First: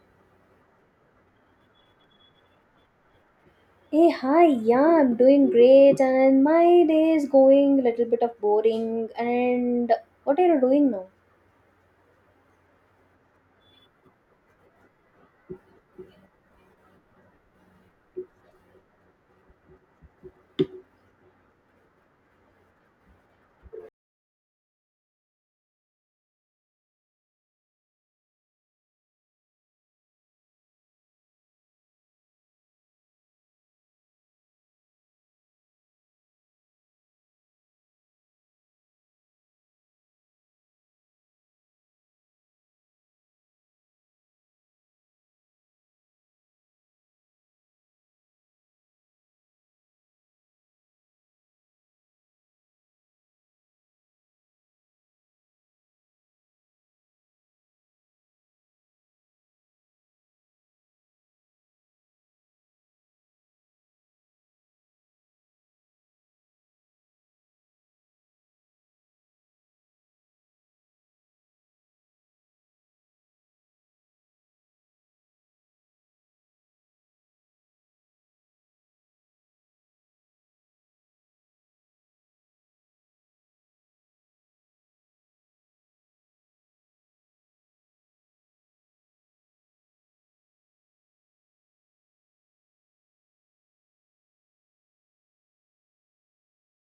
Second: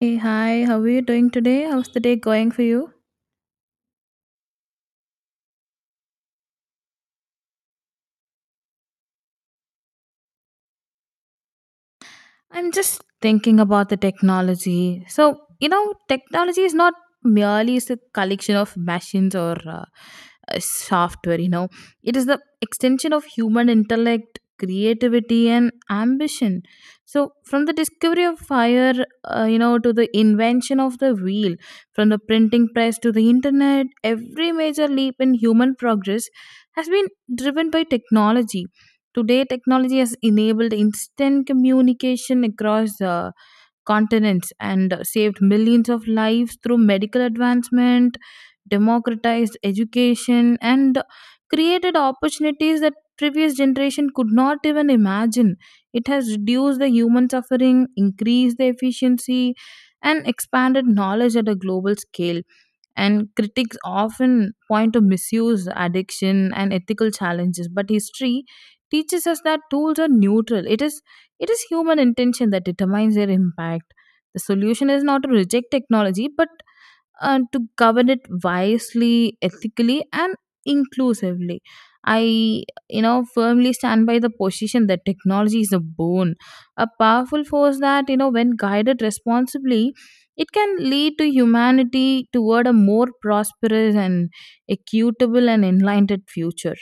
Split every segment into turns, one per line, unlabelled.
Hey, hi, how are you doing today? How's the day going for you?
Hey, hi, yeah, I'm doing great and my day is going a little bit of boring and what are you doing now?
I'm just thinking about the technology. So, you know, technology is not merely is a collection of machines or software, you know, it is the extension of human intellect, creativity, and ambition. So, from the discovery of fire, you know, to the invention of the wheel, from the printing press to the internet, every major leap in human progress has been driven by technology. Today, technology has enabled instant communication across continents and saved millions of lives through medical advancement, democratized education, and created opportunities that previous generation could not even imagine. It has reduced the human suffering, increased the efficiency, and expanded knowledge at a global scale. And critics often point to misuse, addiction, and ethical challenges. But history teaches us that tools are neutral. It is human intention that determines their impact. The solution is not to reject technology, but to govern it wisely, ethically, and inclusively. I, you know, firmly stand by the position that technology is a bone, a powerful force that, you know, when guided responsibly, it can lead to humanity toward a more prosperous and equitable and enlightened future.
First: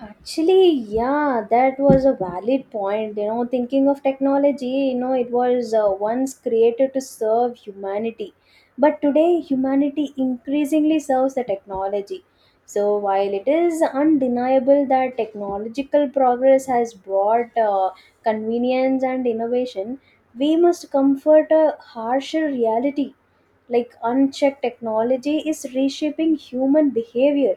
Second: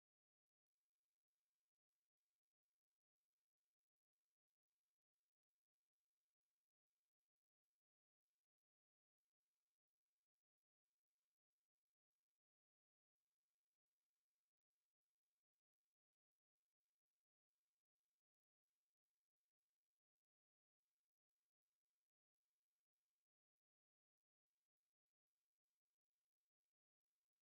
Actually, yeah, that was a valid point. Thinking of technology, it was once created to serve humanity. But today, humanity increasingly serves the technology. So, while it is undeniable that technological progress has brought convenience and innovation, we must comfort a harsher reality like unchecked technology is reshaping human behavior,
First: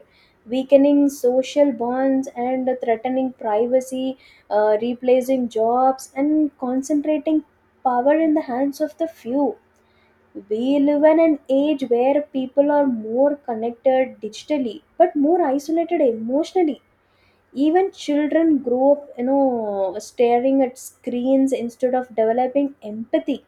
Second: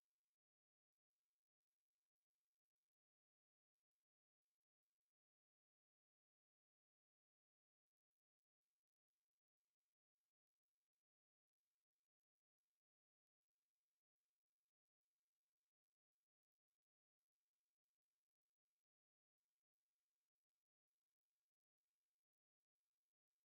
weakening social bonds, and threatening privacy, replacing jobs and concentrating power in the hands of the few. We live in an age where people are more connected digitally but more isolated emotionally. Even children grow up staring at screens instead of developing empathy,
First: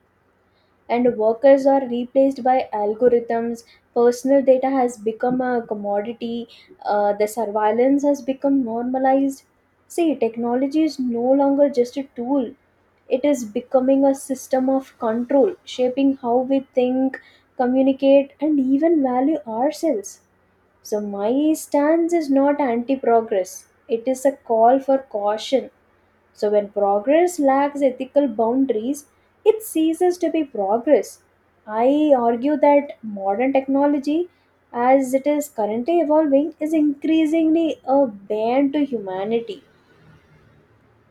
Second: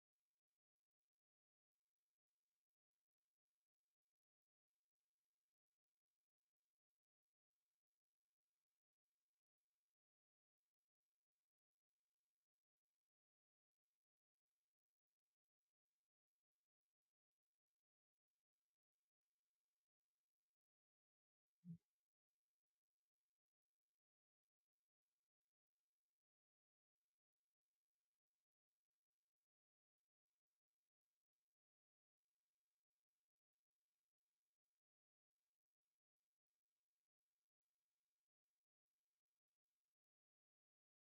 and workers are replaced by algorithms. Personal data has become a commodity. The surveillance has become normalized. See, technology is no longer just a tool, it is becoming a system of control, shaping how we think, communicate, and even value ourselves. So, my stance is not anti progress, it is a call for caution. So, when progress lacks ethical boundaries, it ceases to be progress. I argue that modern technology, as it is currently evolving, is increasingly a bane to humanity.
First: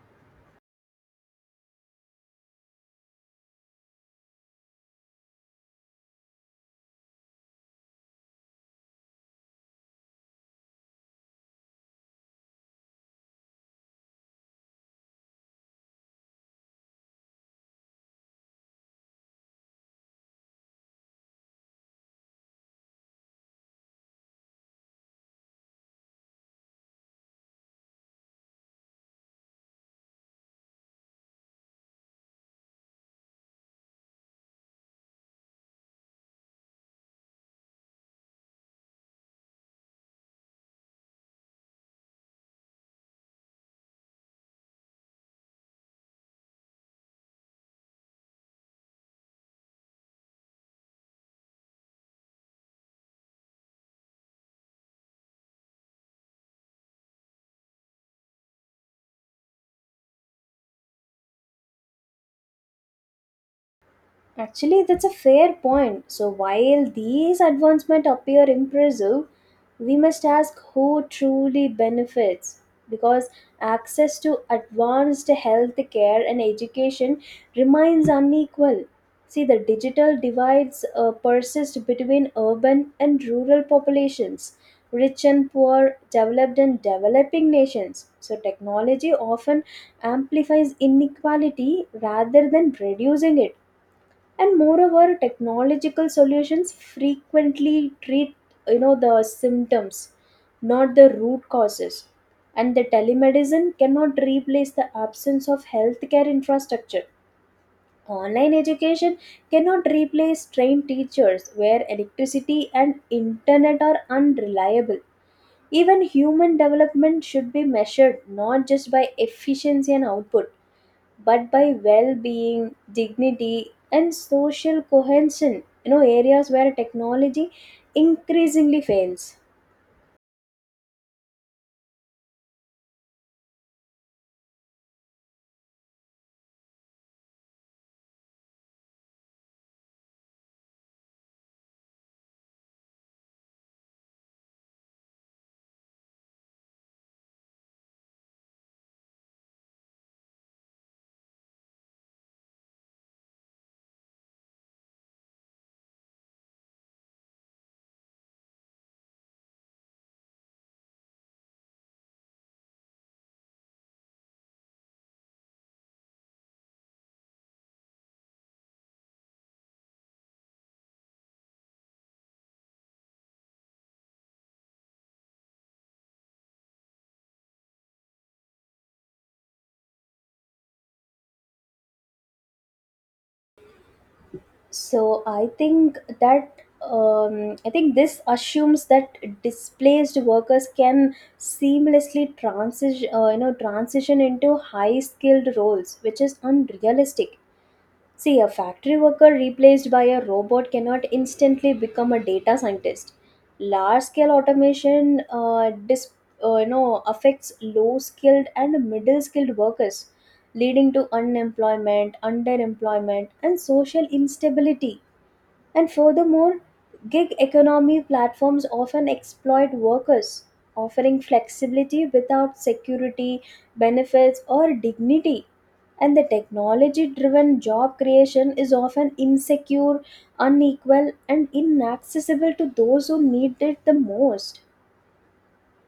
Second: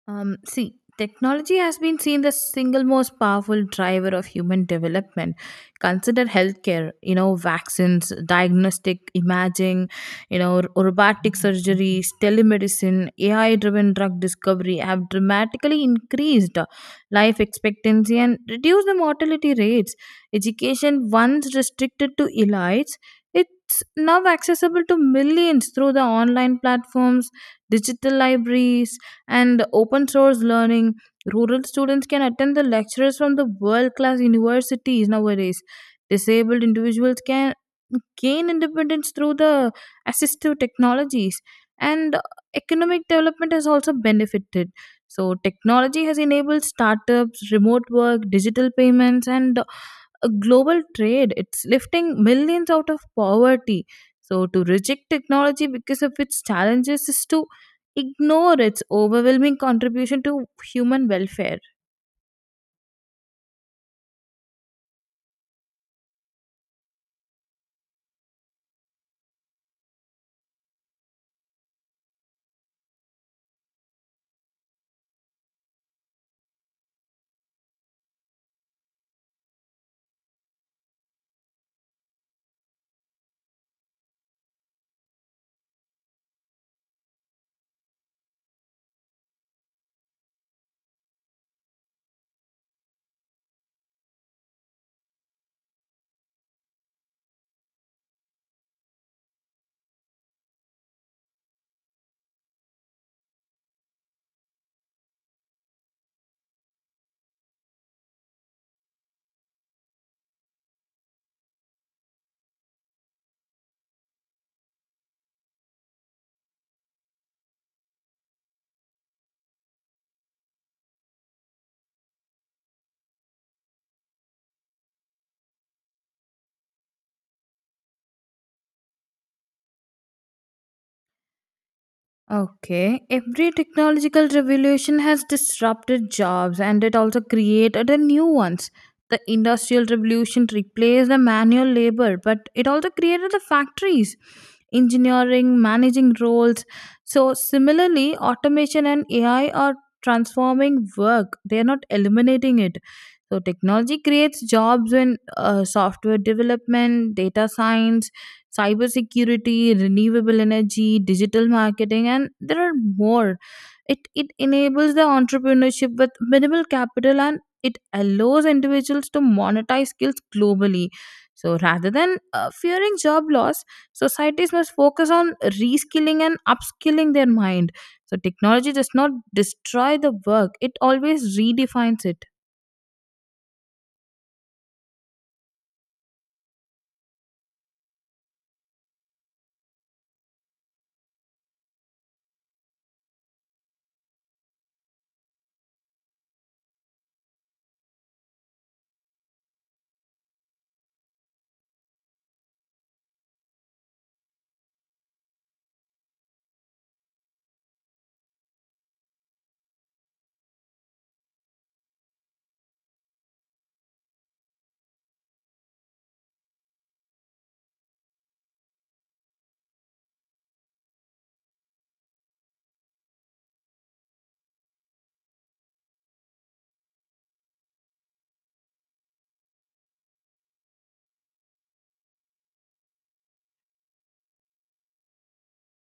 See, technology has been seen the single most powerful driver of human development. Consider healthcare, you know, vaccines, diagnostic imaging, you know, robotic surgeries, telemedicine, AI driven drug discovery have dramatically increased life expectancy and reduced the mortality rates. Education, once restricted to elites, it's now accessible to millions through the online platforms, digital libraries, and open source learning. Rural students can attend the lectures from the world class universities nowadays. Disabled individuals can gain independence through the assistive technologies, and economic development has also benefited. So technology has enabled startups, remote work, digital payments, and a global trade. It's lifting millions out of poverty. So to reject technology because of its challenges is to ignore its overwhelming contribution to human welfare.
Actually, that's a fair point. So, while these advancements appear impressive, we must ask who truly benefits, because access to advanced health care and education remains unequal. See, the digital divides persist between urban and rural populations, rich and poor, developed and developing nations. So, technology often amplifies inequality rather than reducing it. And moreover, technological solutions frequently treat the symptoms, not the root causes. And the telemedicine cannot replace the absence of healthcare infrastructure. Online education cannot replace trained teachers where electricity and internet are unreliable. Even human development should be measured not just by efficiency and output, but by well-being, dignity, and social cohesion, areas where technology increasingly fails.
Okay, every technological revolution has disrupted jobs and it also created a new ones. The industrial revolution replaced the manual labor, but it also created the factories, engineering, managing roles. So similarly, automation and AI are transforming work. They are not eliminating it. So technology creates jobs in software development, data science, cybersecurity, renewable energy, digital marketing, and there are more. It enables the entrepreneurship with minimal capital and it allows individuals to monetize skills globally. So rather than fearing job loss, societies must focus on reskilling and upskilling their mind. So technology does not destroy the work, it always redefines it.
So I think this assumes that displaced workers can seamlessly transition transition into high skilled roles, which is unrealistic. See, a factory worker replaced by a robot cannot instantly become a data scientist. Large scale automation affects low skilled and middle skilled workers, leading to unemployment, underemployment, and social instability. And furthermore, gig economy platforms often exploit workers, offering flexibility without security, benefits, or dignity. And the technology driven job creation is often insecure, unequal, and inaccessible to those who need it the most.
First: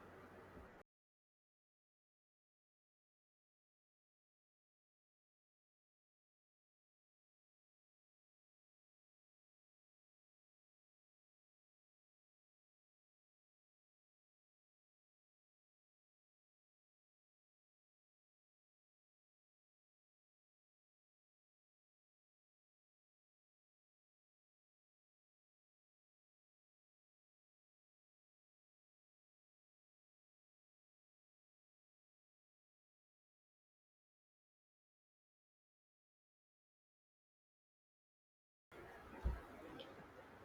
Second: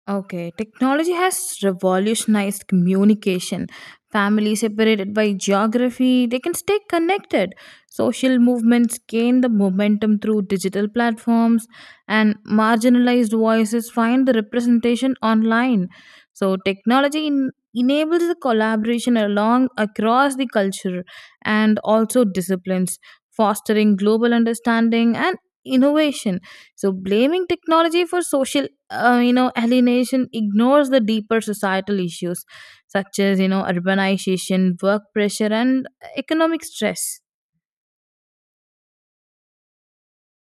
Okay, technology has revolutionized communication. Families separated by geography, they can stay connected. Social movements gain the momentum through digital platforms, and marginalized voices find the representation online. So, technology enables the collaboration along across the culture and also disciplines, fostering global understanding and innovation. So, blaming technology for social you know alienation ignores the deeper societal issues such as, you know, urbanization, work pressure, and economic stress.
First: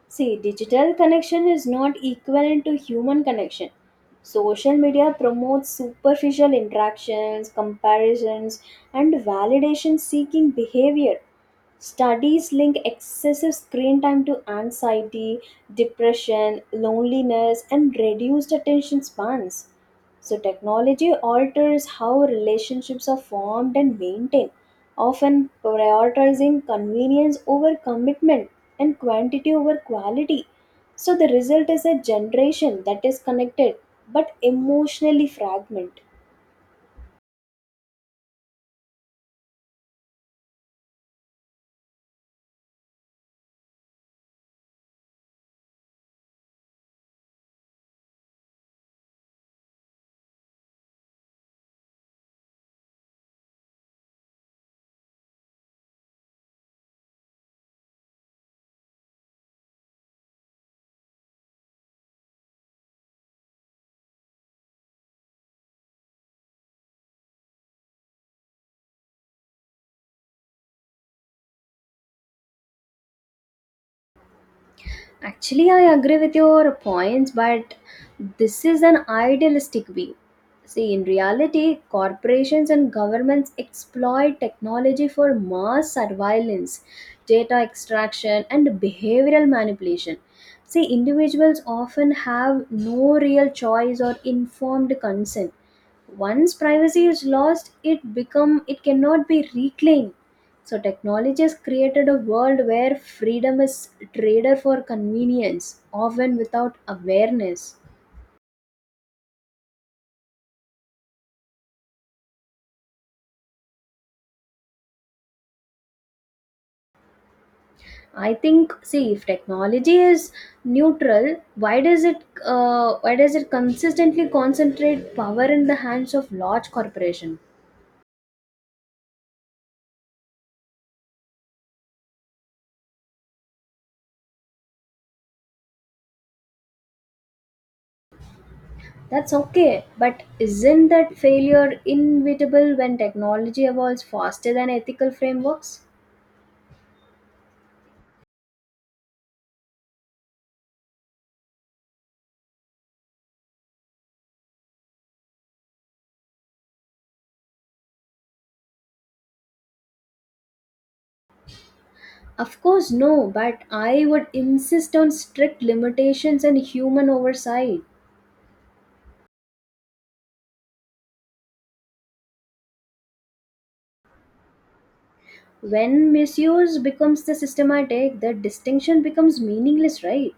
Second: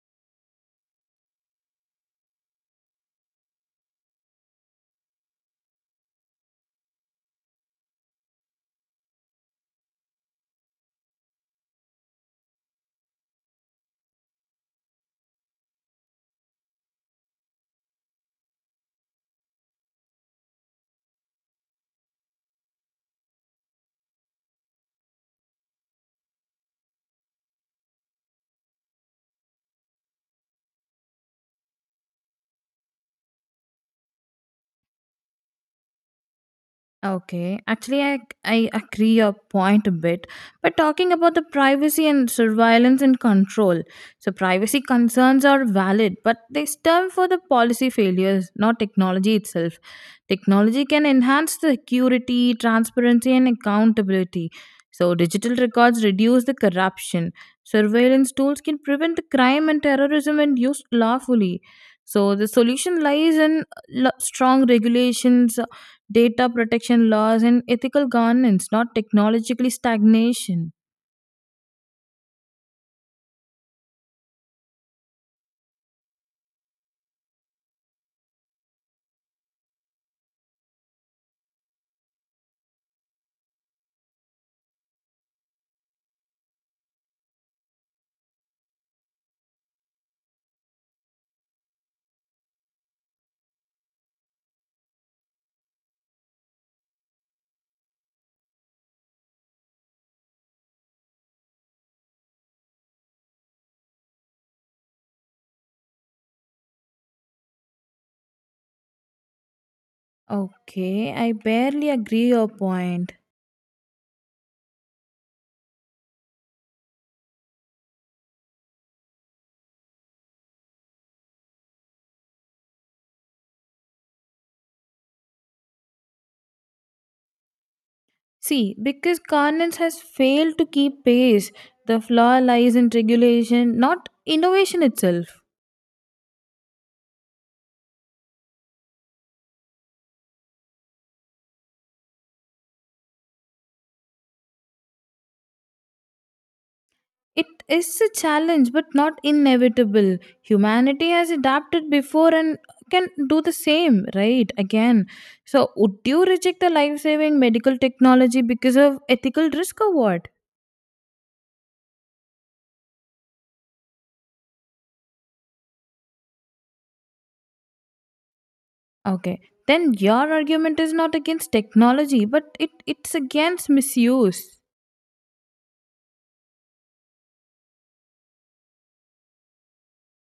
See, digital connection is not equivalent to human connection. Social media promotes superficial interactions, comparisons, and validation seeking behavior. Studies link excessive screen time to anxiety, depression, loneliness, and reduced attention spans. So, technology alters how relationships are formed and maintained, often prioritizing convenience over commitment and quantity over quality. So the result is a generation that is connected but emotionally fragmented.
Okay, actually, I agree your point a bit. But talking about the privacy and surveillance and control, so privacy concerns are valid, but they stem for the policy failures, not technology itself. Technology can enhance the security, transparency, and accountability. So digital records reduce the corruption. Surveillance tools can prevent the crime and terrorism when used lawfully. So the solution lies in strong regulations, data protection laws, and ethical governance, not technologically stagnation.
Actually, I agree with your points, but this is an idealistic view. See, in reality, corporations and governments exploit technology for mass surveillance, data extraction, and behavioral manipulation. See, individuals often have no real choice or informed consent. Once privacy is lost it cannot be reclaimed. So technology has created a world where freedom is traded for convenience, often without awareness.
Okay, I barely agree your point.
I think, see, if technology is neutral, why does it why does it consistently concentrate power in the hands of large corporation?
See, because governance has failed to keep pace, the flaw lies in regulation, not innovation itself.
That's okay, but isn't that failure inevitable when technology evolves faster than ethical frameworks?
It is a challenge, but not inevitable. Humanity has adapted before and can do the same, right? Again. So, would you reject the life saving medical technology because of ethical risk or what?
Of course, no, but I would insist on strict limitations and human oversight.
Okay. Then your argument is not against technology, but it's against misuse.
When misuse becomes the systematic, the distinction becomes meaningless, right?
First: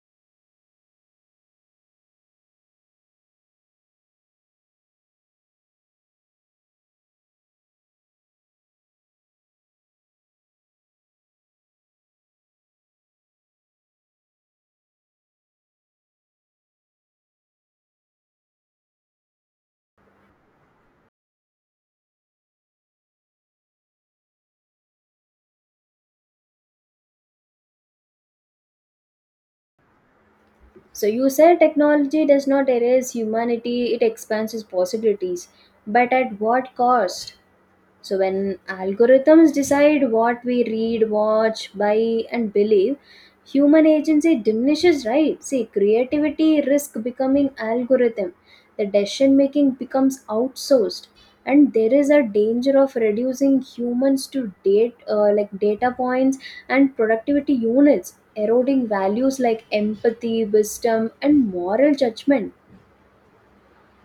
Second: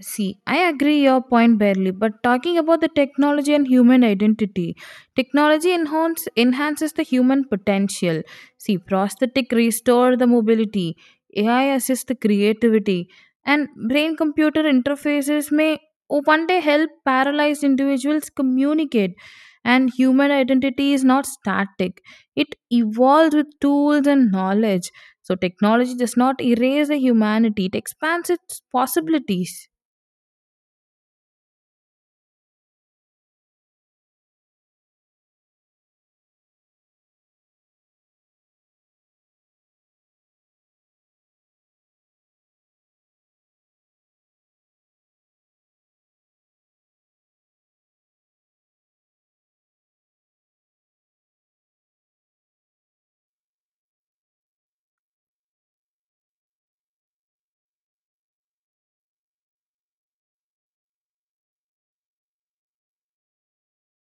See, I agree your point barely, but talking about the technology and human identity, technology enhances the human potential. See, prosthetic restore the mobility, AI assist the creativity, and brain-computer interfaces may one day help paralyzed individuals communicate. And human identity is not static; it evolves with tools and knowledge. So, technology does not erase the humanity; it expands its possibilities.
So you said technology does not erase humanity, it expands its possibilities. But at what cost? So when algorithms decide what we read, watch, buy, and believe, human agency diminishes, right? See, creativity risk becoming algorithm. The decision making becomes outsourced, and there is a danger of reducing humans to date like data points and productivity units, eroding values like empathy, wisdom, and moral judgment.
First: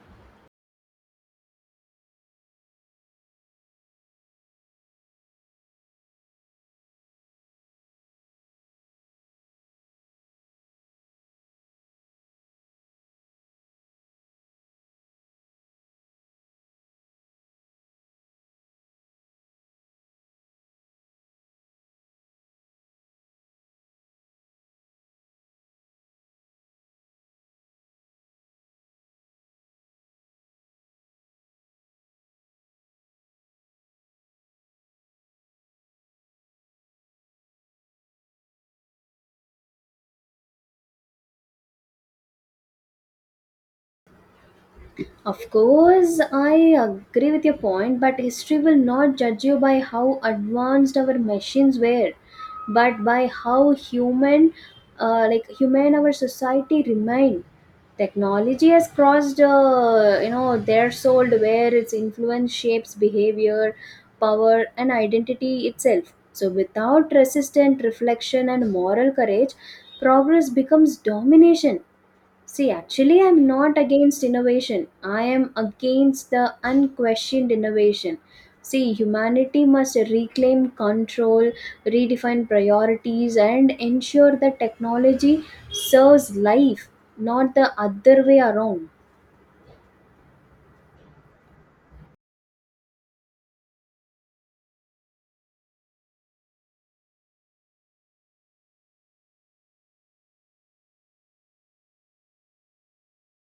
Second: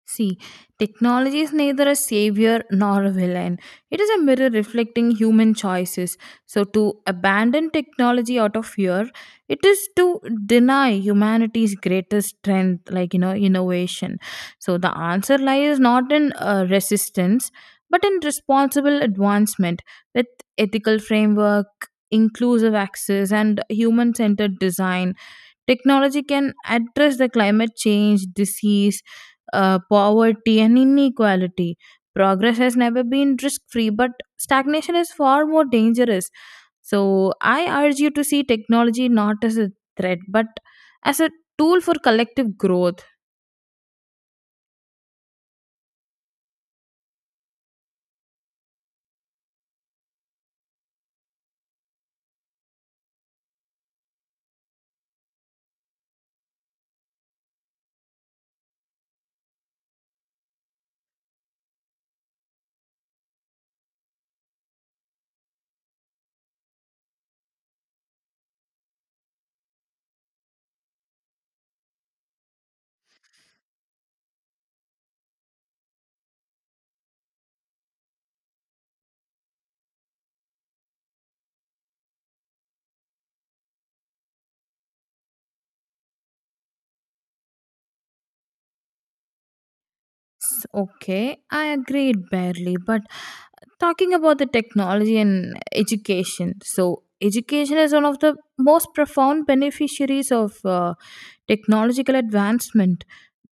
See, technology is neither a savior nor a villain. It is a mirror reflecting human choices. So, to abandon technology out of fear, it is to deny humanity's greatest strength, like, you know, innovation. So, the answer lies not in resistance, but in responsible advancement with ethical framework, inclusive access, and human centered design. Technology can address the climate change, disease, poverty, and inequality. Progress has never been risk free, but stagnation is far more dangerous. So, I urge you to see technology not as a threat, but as a tool for collective growth.
Of course, I agree with your point, but history will not judge you by how advanced our machines were, but by how human, human, our society remained. Technology has crossed, threshold where its influence shapes behavior, power, and identity itself. So, without resistant reflection and moral courage, progress becomes domination. See, actually, I'm not against innovation. I am against the unquestioned innovation. See, humanity must reclaim control, redefine priorities, and ensure that technology serves life, not the other way around.
Okay, I agreed barely, but talking about the technology and education, so education is one of the most profound beneficiaries of technological advancement.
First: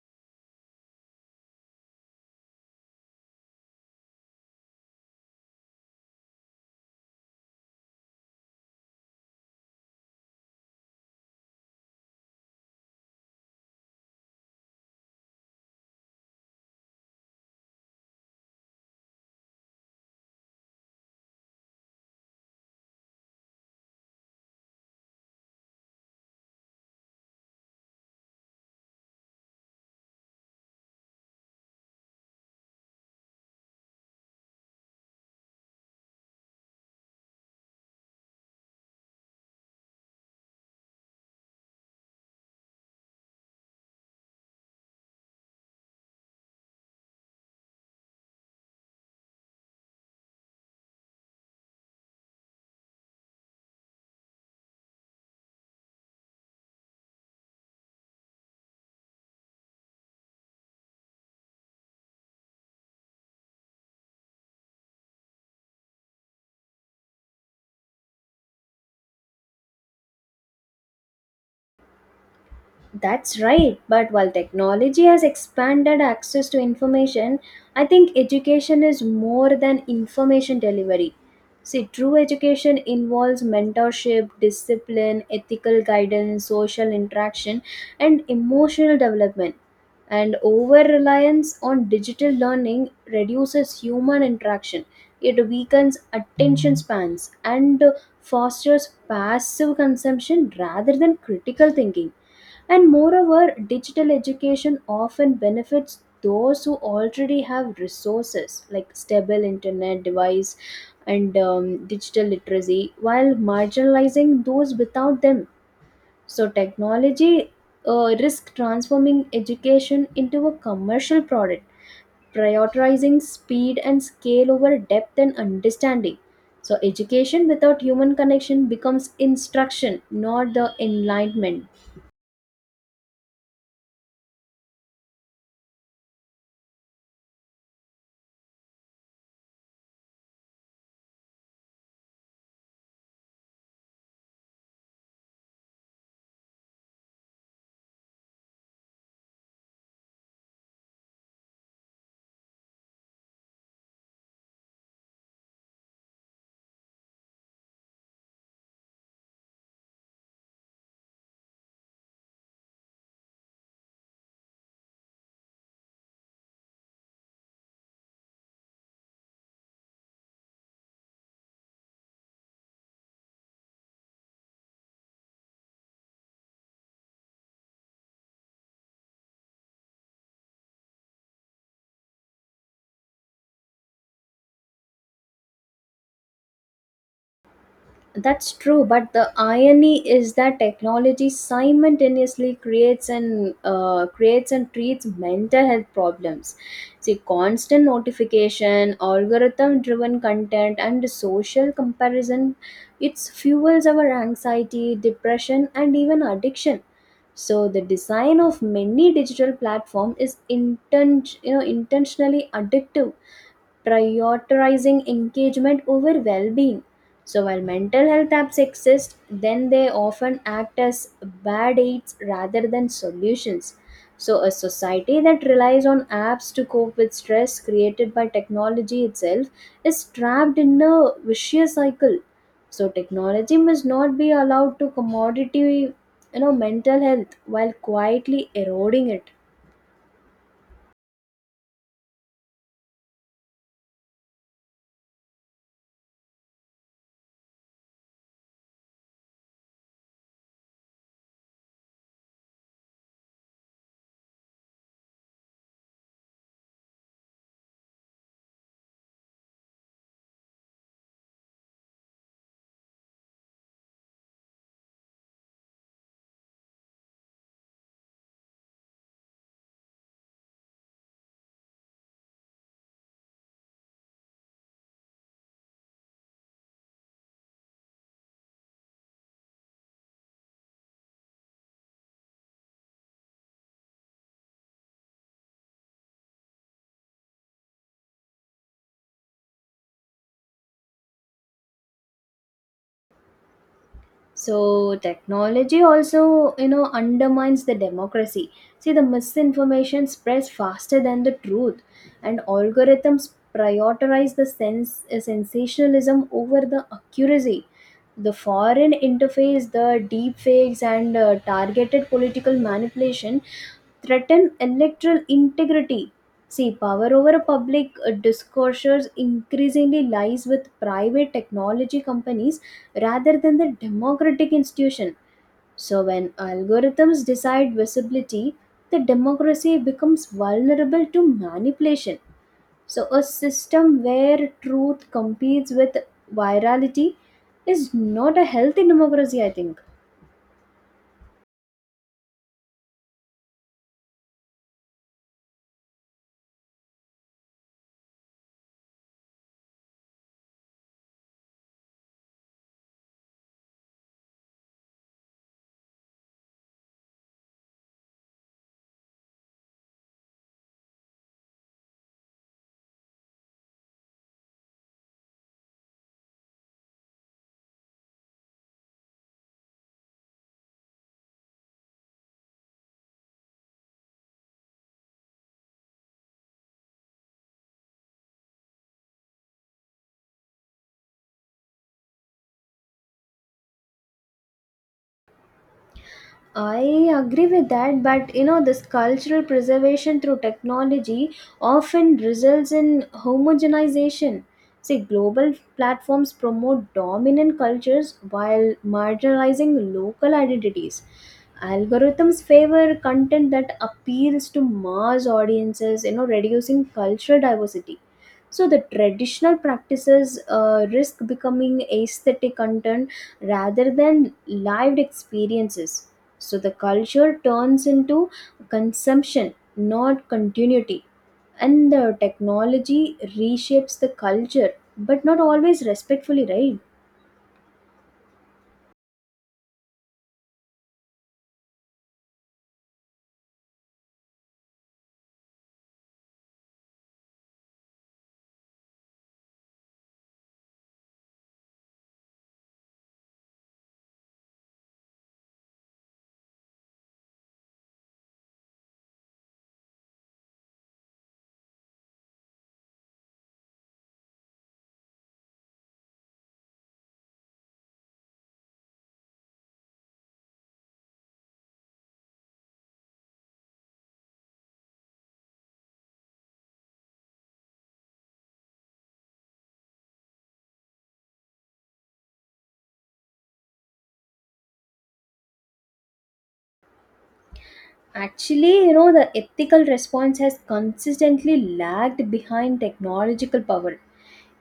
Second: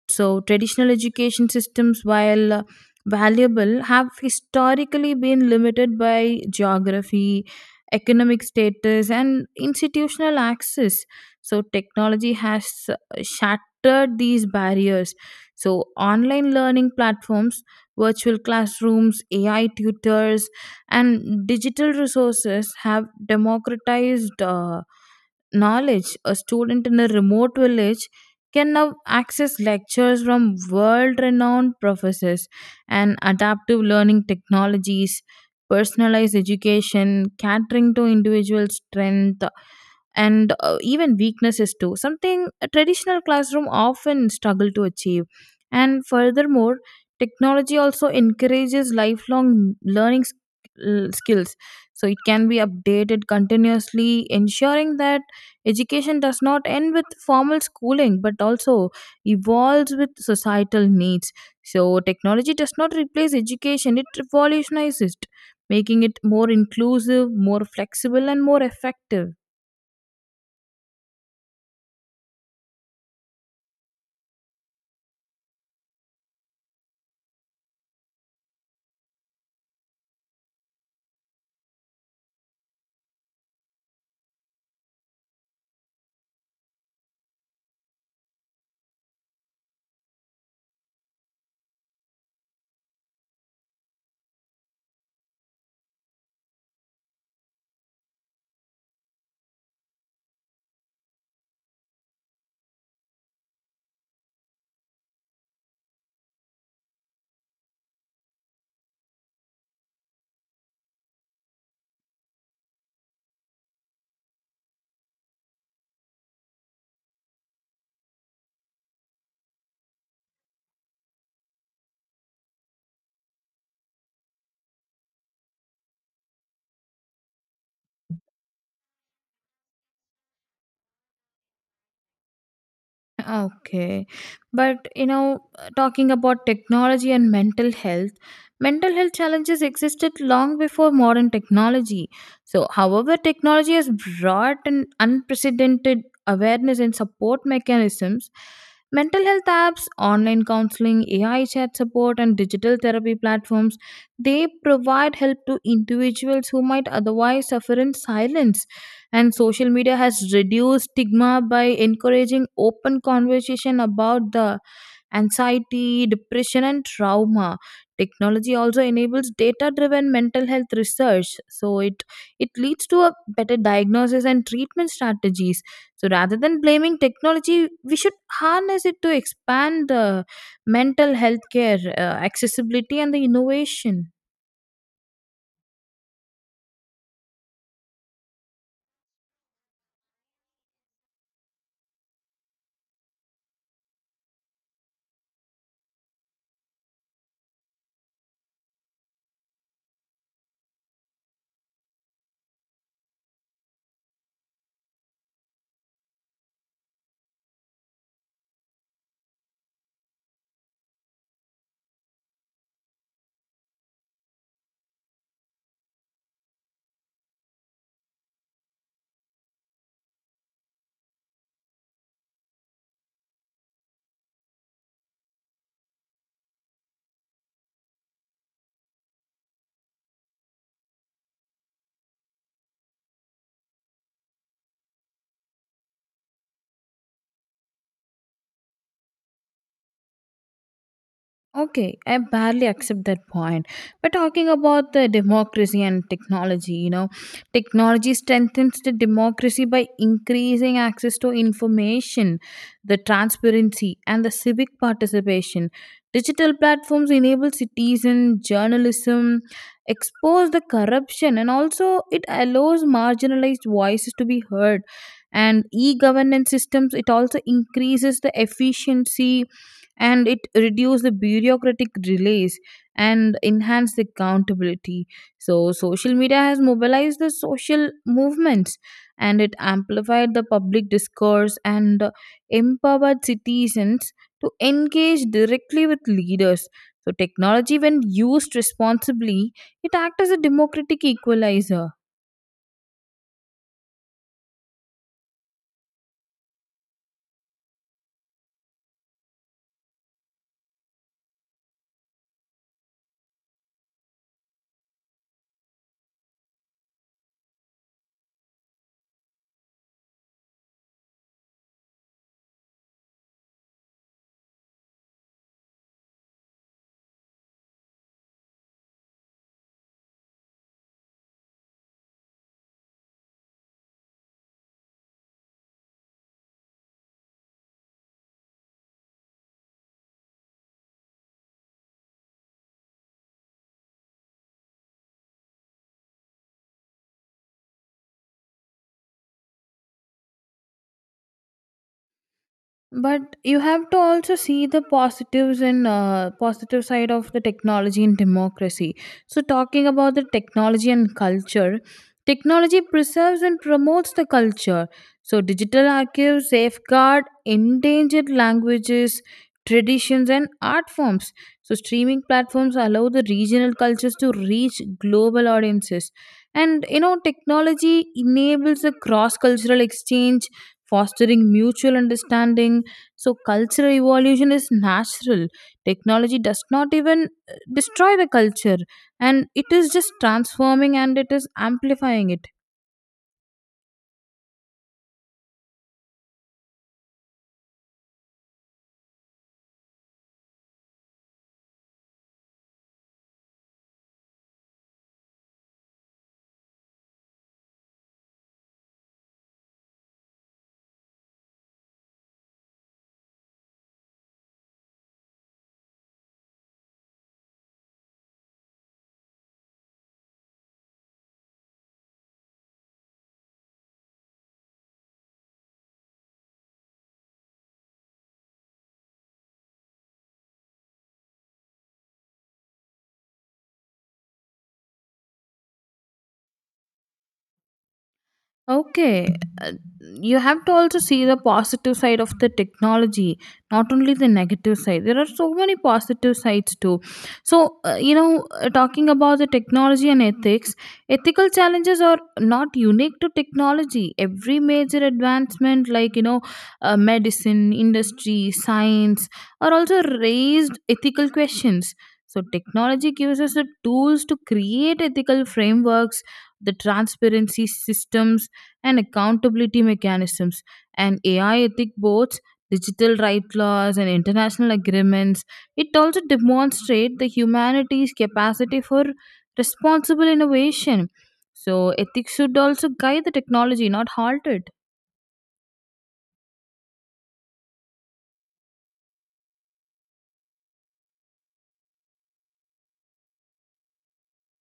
So traditional education systems, while valuable, have historically been limited by geography, economic status, and institutional access. So technology has shattered these barriers. So online learning platforms, virtual classrooms, AI tutors, and digital resources have democratized knowledge. A student in a remote village can now access lectures from world renowned professors, and adaptive learning technologies, personalized education, catering to individual strength, and even weaknesses too, something a traditional classroom often struggle to achieve. And furthermore, technology also encourages lifelong learning skills, so it can be updated continuously, ensuring that education does not end with formal schooling but also evolves with societal needs. So technology does not replace education, it revolutionizes it, making it more inclusive, more flexible, and more effective.
That's right. But while technology has expanded access to information, I think education is more than information delivery. See, true education involves mentorship, discipline, ethical guidance, social interaction, and emotional development. And over reliance on digital learning reduces human interaction. It weakens attention spans and fosters passive consumption rather than critical thinking. And moreover, digital education often benefits those who already have resources like stable internet device and digital literacy, while marginalizing those without them. So, technology risk transforming education into a commercial product, prioritizing speed and scale over depth and understanding. So, education without human connection becomes instruction, not the enlightenment.
Okay. But, you know, talking about technology and mental health challenges existed long before modern technology. So, however, technology has brought an unprecedented awareness and support mechanisms. Mental health apps, online counseling, AI chat support, and digital therapy platforms, they provide help to individuals who might otherwise suffer in silence. And social media has reduced stigma by encouraging open conversation about the anxiety, depression, and trauma. Technology also enables data driven mental health research, so it leads to a better diagnosis and treatment strategies. So rather than blaming technology, we should harness it to expand the mental health care, accessibility, and the innovation.
That's true, but the irony is that technology simultaneously creates and treats mental health problems. See, constant notification, algorithm-driven content, and social comparison, it fuels our anxiety, depression, and even addiction. So, the design of many digital platform is intentionally addictive, prioritizing engagement over well being. So, while mental health apps exist, then they often act as bad aids rather than solutions. So, a society that relies on apps to cope with stress created by technology itself is trapped in a vicious cycle. So, technology must not be allowed to commodity, mental health while quietly eroding it.
Okay, I barely accept that point. But talking about the democracy and technology, you know, technology strengthens the democracy by increasing access to information, the transparency, and the civic participation. Digital platforms enable citizen journalism, expose the corruption, and also it allows marginalized voices to be heard. And e governance systems, it also increases the efficiency and it reduce the bureaucratic delays and enhance the accountability. So social media has mobilized the social movements, and it amplified the public discourse, and empowered citizens to engage directly with leaders. So technology, when used responsibly, it acts as a democratic equalizer.
So technology also undermines the democracy. See, the misinformation spreads faster than the truth, and algorithms prioritize the sense sensationalism over the accuracy. The foreign interface, the deep fakes, and targeted political manipulation threaten electoral integrity. See, power over public discourses increasingly lies with private technology companies rather than the democratic institution. So, when algorithms decide visibility, the democracy becomes vulnerable to manipulation. So, a system where truth competes with virality is not a healthy democracy, I think.
But you have to also see the positives and positive side of the technology and democracy. So talking about the technology and culture, technology preserves and promotes the culture. So digital archives safeguard endangered languages, traditions, and art forms. So streaming platforms allow the regional cultures to reach global audiences, and you know, technology enables a cross cultural exchange, fostering mutual understanding. So cultural evolution is natural. Technology does not even destroy the culture, and it is just transforming and it is amplifying it.
I agree with that, but this cultural preservation through technology often results in homogenization. See, global platforms promote dominant cultures while marginalizing local identities. Algorithms favor content that appeals to mass audiences, reducing cultural diversity. So, the traditional practices risk becoming aesthetic content rather than lived experiences. So the culture turns into consumption, not continuity. And the technology reshapes the culture, but not always respectfully, right?
Okay, uh, you have to also see the positive side of the technology, not only the negative side. There are so many positive sides too. So, talking about the technology and ethics, ethical challenges are not unique to technology. Every major advancement, like, you know, medicine, industry, science, are also raised ethical questions. So, technology gives us the tools to create ethical frameworks, the transparency systems, and accountability mechanisms. And AI ethic boards, digital right laws, and international agreements. It also demonstrates the humanity's capacity for responsible innovation. So ethics should also guide the technology, not halt it.
Actually, the ethical response has consistently lagged behind technological power.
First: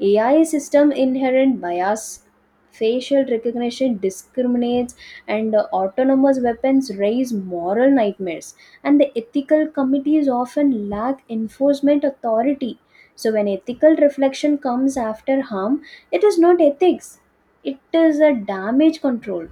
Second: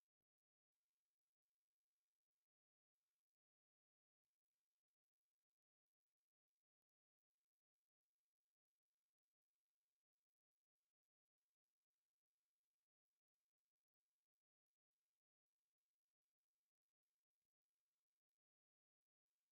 AI system inherent bias, facial recognition discriminates, and autonomous weapons raise moral nightmares. And the ethical committees often lack enforcement authority. So, when ethical reflection comes after harm, it is not ethics, it is a damage control.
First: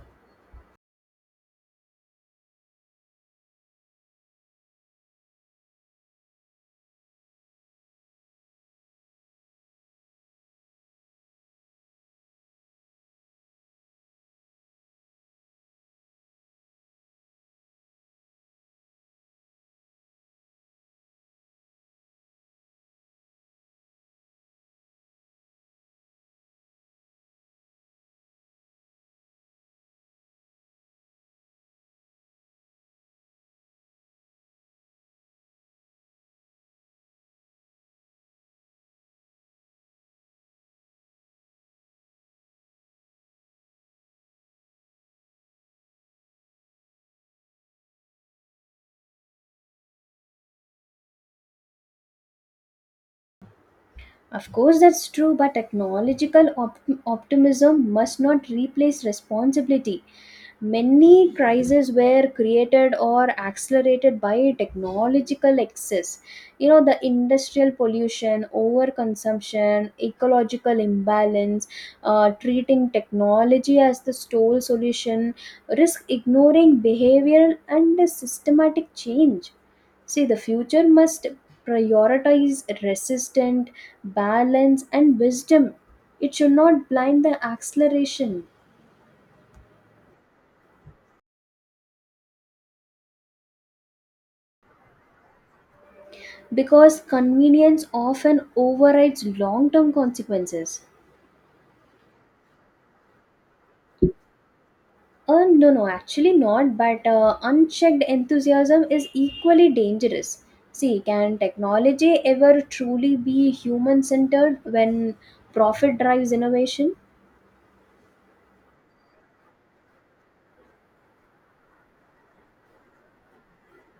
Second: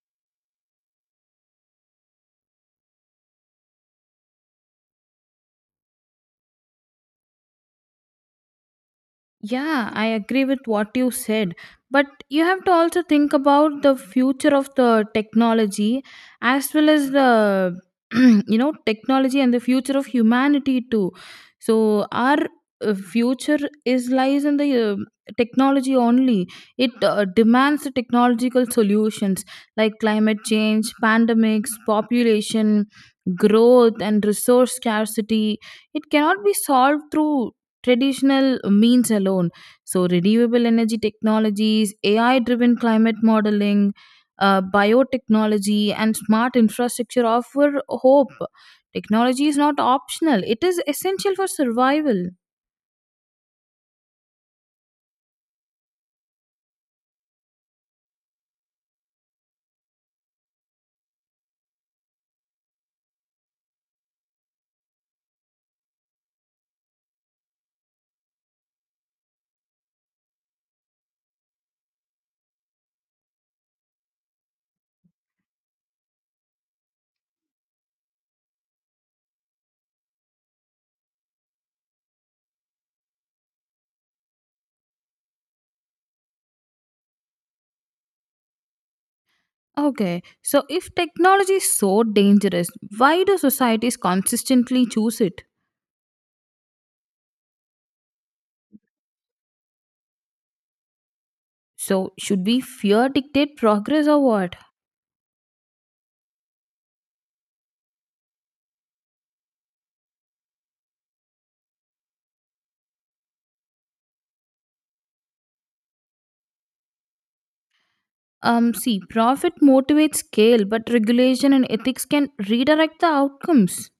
Yeah, I agree with what you said. But you have to also think about the future of the technology as well as the, you know, technology and the future of humanity too. So, our future is lies in the technology only. It demands the technological solutions like climate change, pandemics, population growth, and resource scarcity. It cannot be solved through traditional means alone. So, renewable energy technologies, AI driven climate modeling, biotechnology, and smart infrastructure offer hope. Technology is not optional, it is essential for survival.
Of course, that's true, but optimism must not replace responsibility. Many crises were created or accelerated by technological excess. The industrial pollution, overconsumption, ecological imbalance, treating technology as the sole solution, risk ignoring behavioral and systematic change. See, the future must prioritize resistant balance, and wisdom. It should not blind the acceleration
Okay, so if technology is so dangerous, why do societies consistently choose it?
because convenience often overrides long term consequences.
So, should we fear dictate progress or what?
No, no, actually not, but unchecked enthusiasm is equally dangerous. See, can technology ever truly be human centered when profit drives innovation?
See, profit motivates scale, but regulation and ethics can redirect the outcomes.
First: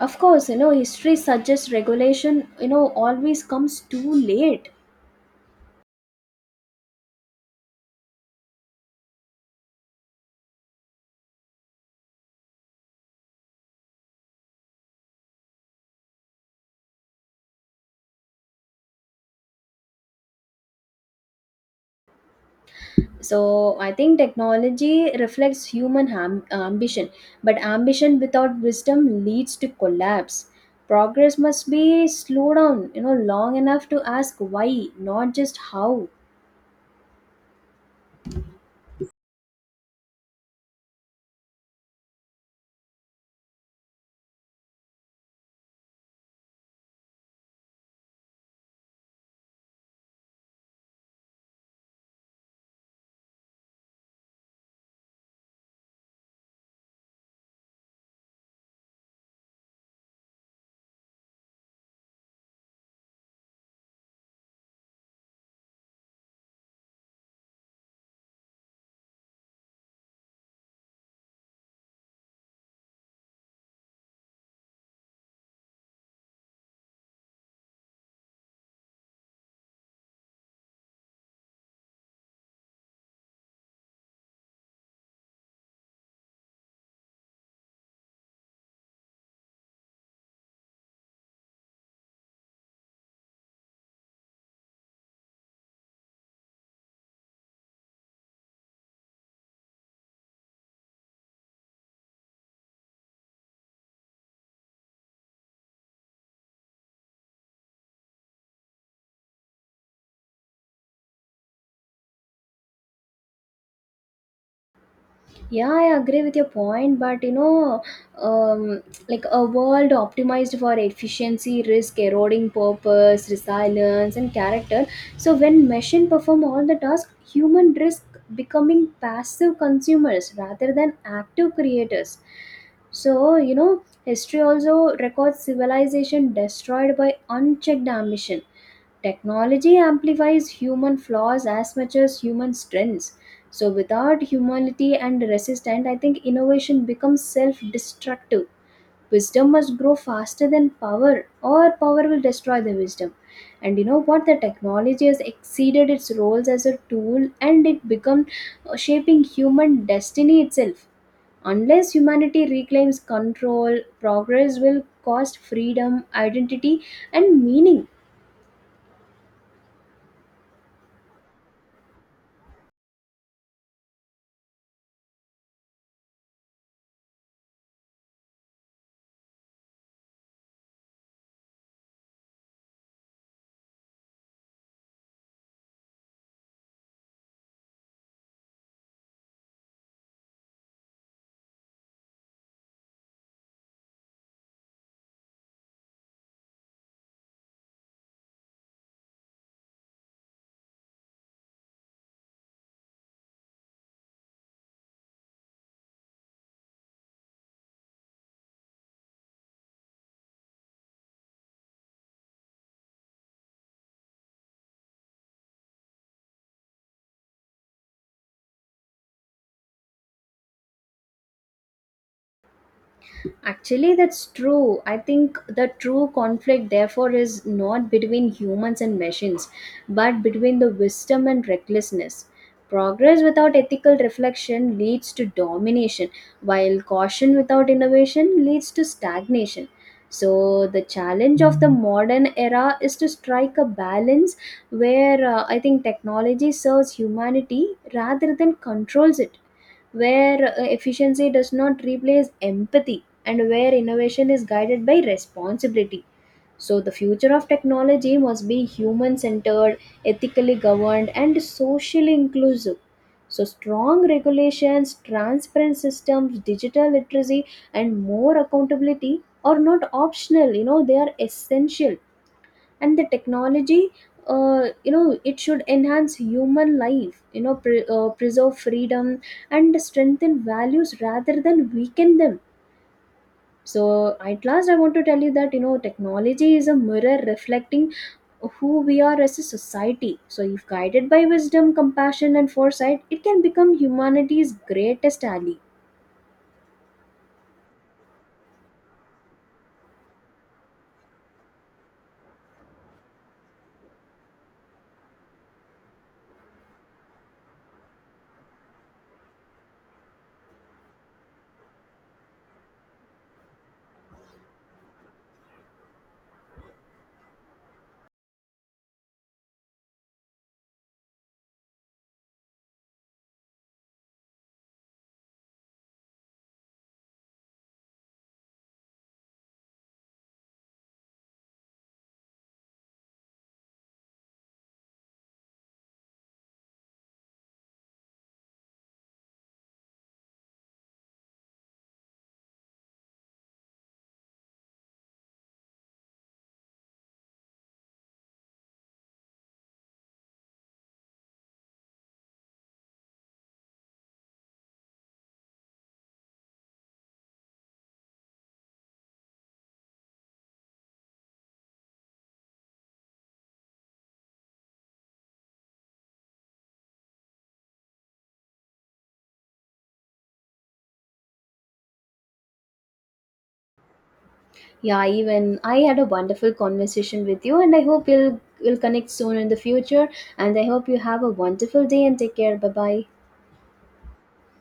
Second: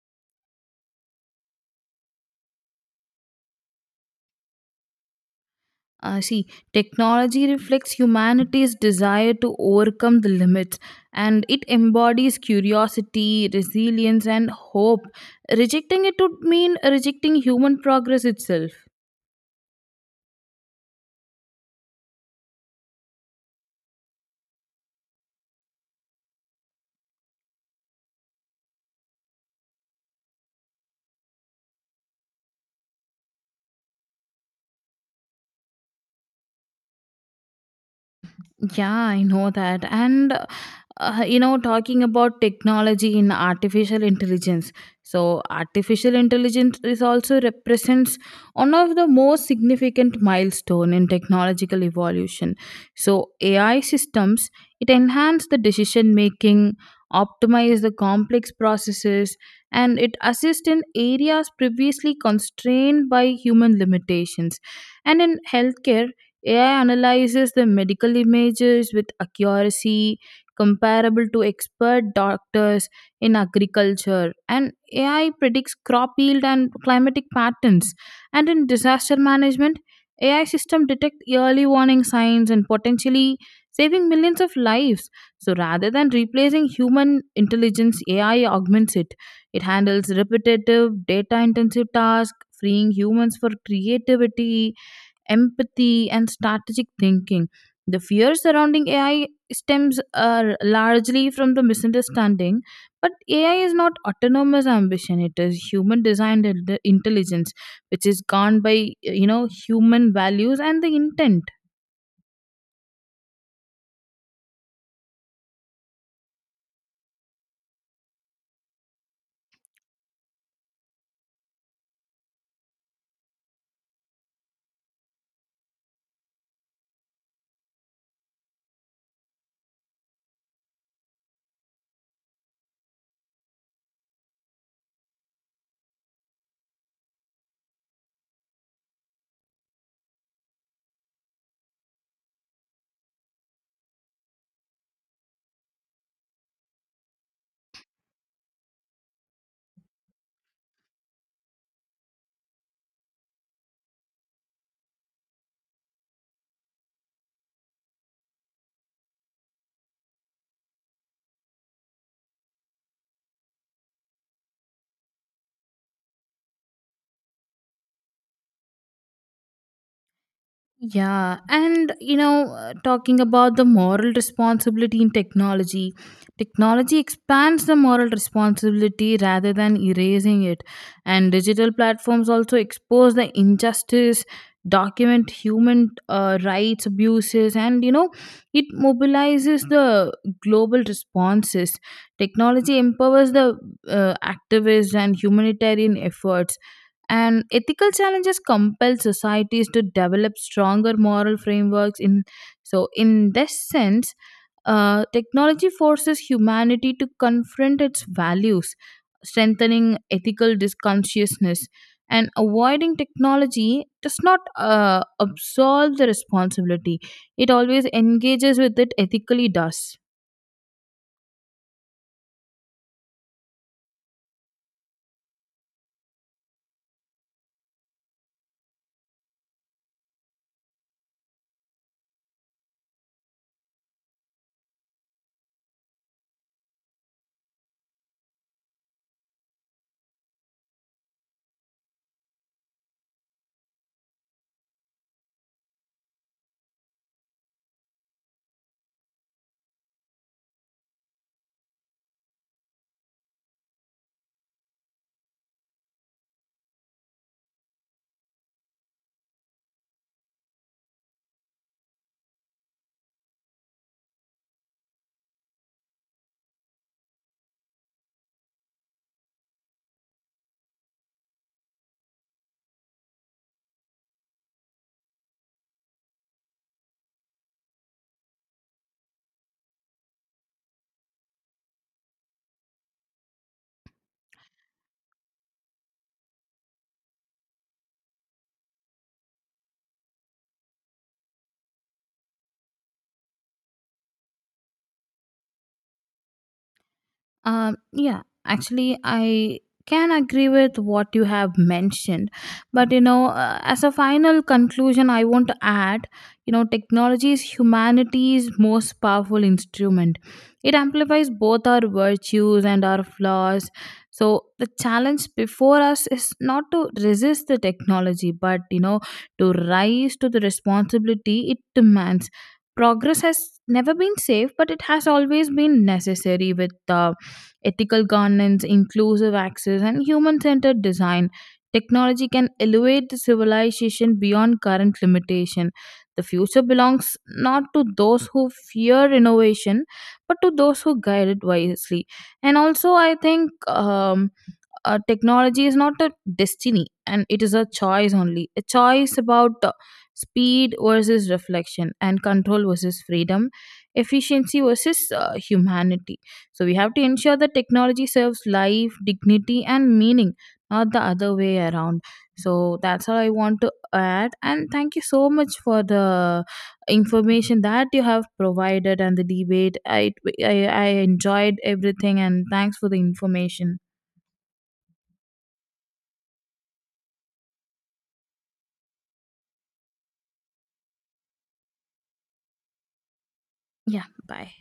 Of course, history suggests regulation, always comes too late.
See, technology reflects humanity's desire to overcome the limits, and it embodies curiosity, resilience, and hope. Rejecting it would mean rejecting human progress itself.
So I think technology reflects ambition, but ambition without wisdom leads to collapse. Progress must be slowed down, long enough to ask why, not just how.
Yeah, I know that. And, you know, talking about technology in artificial intelligence. So, artificial intelligence is also represents one of the most significant milestone in technological evolution. So, AI systems, it enhance the decision making, optimize the complex processes, and it assists in areas previously constrained by human limitations. And in healthcare, AI analyzes the medical images with accuracy comparable to expert doctors in agriculture. And AI predicts crop yield and climatic patterns. And in disaster management, AI system detect early warning signs and potentially saving millions of lives. So rather than replacing human intelligence, AI augments it. It handles repetitive, data intensive tasks, freeing humans for creativity, empathy, and strategic thinking. The fear surrounding AI stems largely from the misunderstanding, but AI is not autonomous ambition. It is human designed intelligence, which is governed by, you know, human values and the intent.
Yeah, I agree with your point, but um, like a world optimized for efficiency, risk, eroding purpose, resilience, and character. So when machine perform all the tasks, human risk becoming passive consumers rather than active creators. So history also records civilization destroyed by unchecked ambition. Technology amplifies human flaws as much as human strengths. So, without humility and resistance, I think innovation becomes self destructive. Wisdom must grow faster than power, or power will destroy the wisdom. And you know what? The technology has exceeded its roles as a tool and it become shaping human destiny itself. Unless humanity reclaims control, progress will cost freedom, identity, and meaning.
Yeah, and you know, talking about the moral responsibility in technology, technology expands the moral responsibility rather than erasing it. And digital platforms also expose the injustice, document human rights abuses, and you know, it mobilizes the global responses. Technology empowers the uh, activists and humanitarian efforts, and ethical challenges compel societies to develop stronger moral frameworks. In so, in this sense, technology forces humanity to confront its values, strengthening ethical consciousness. And avoiding technology does not absolve the responsibility; it always engages with it ethically. Does
Actually, that's true. I think the true conflict, therefore, is not between humans and machines, but between the wisdom and recklessness. Progress without ethical reflection leads to domination, while caution without innovation leads to stagnation. So, the challenge of the modern era is to strike a balance where I think technology serves humanity rather than controls it, where efficiency does not replace empathy, and where innovation is guided by responsibility. So, the future of technology must be human centered, ethically governed, and socially inclusive. So, strong regulations, transparent systems, digital literacy, and more accountability are not optional, they are essential. And the technology, it should enhance human life, preserve freedom, and strengthen values rather than weaken them. So at last, I want to tell you that technology is a mirror reflecting who we are as a society. So if guided by wisdom, compassion, and foresight, it can become humanity's greatest ally.
Yeah, actually, I can agree with what you have mentioned, but you know, as a final conclusion, I want to add, you know, technology is humanity's most powerful instrument. It amplifies both our virtues and our flaws. So the challenge before us is not to resist the technology, but you know, to rise to the responsibility it demands. Progress has never been safe, but it has always been necessary with ethical governance, inclusive access, and human centered design. Technology can elevate the civilization beyond current limitation. The future belongs not to those who fear innovation, but to those who guide it wisely. And also, I think. Technology is not a destiny, and it is a choice, only a choice about speed versus reflection, and control versus freedom, efficiency versus humanity. So we have to ensure that technology serves life, dignity, and meaning, not the other way around. So that's all I want to add, and thank you so much for the information that you have provided and the debate. I enjoyed everything, and thanks for the information.
Yeah, even I had a wonderful conversation with you, and I hope we'll connect soon in the future. And I hope you have a wonderful day and take care. Bye bye.
Yeah, bye.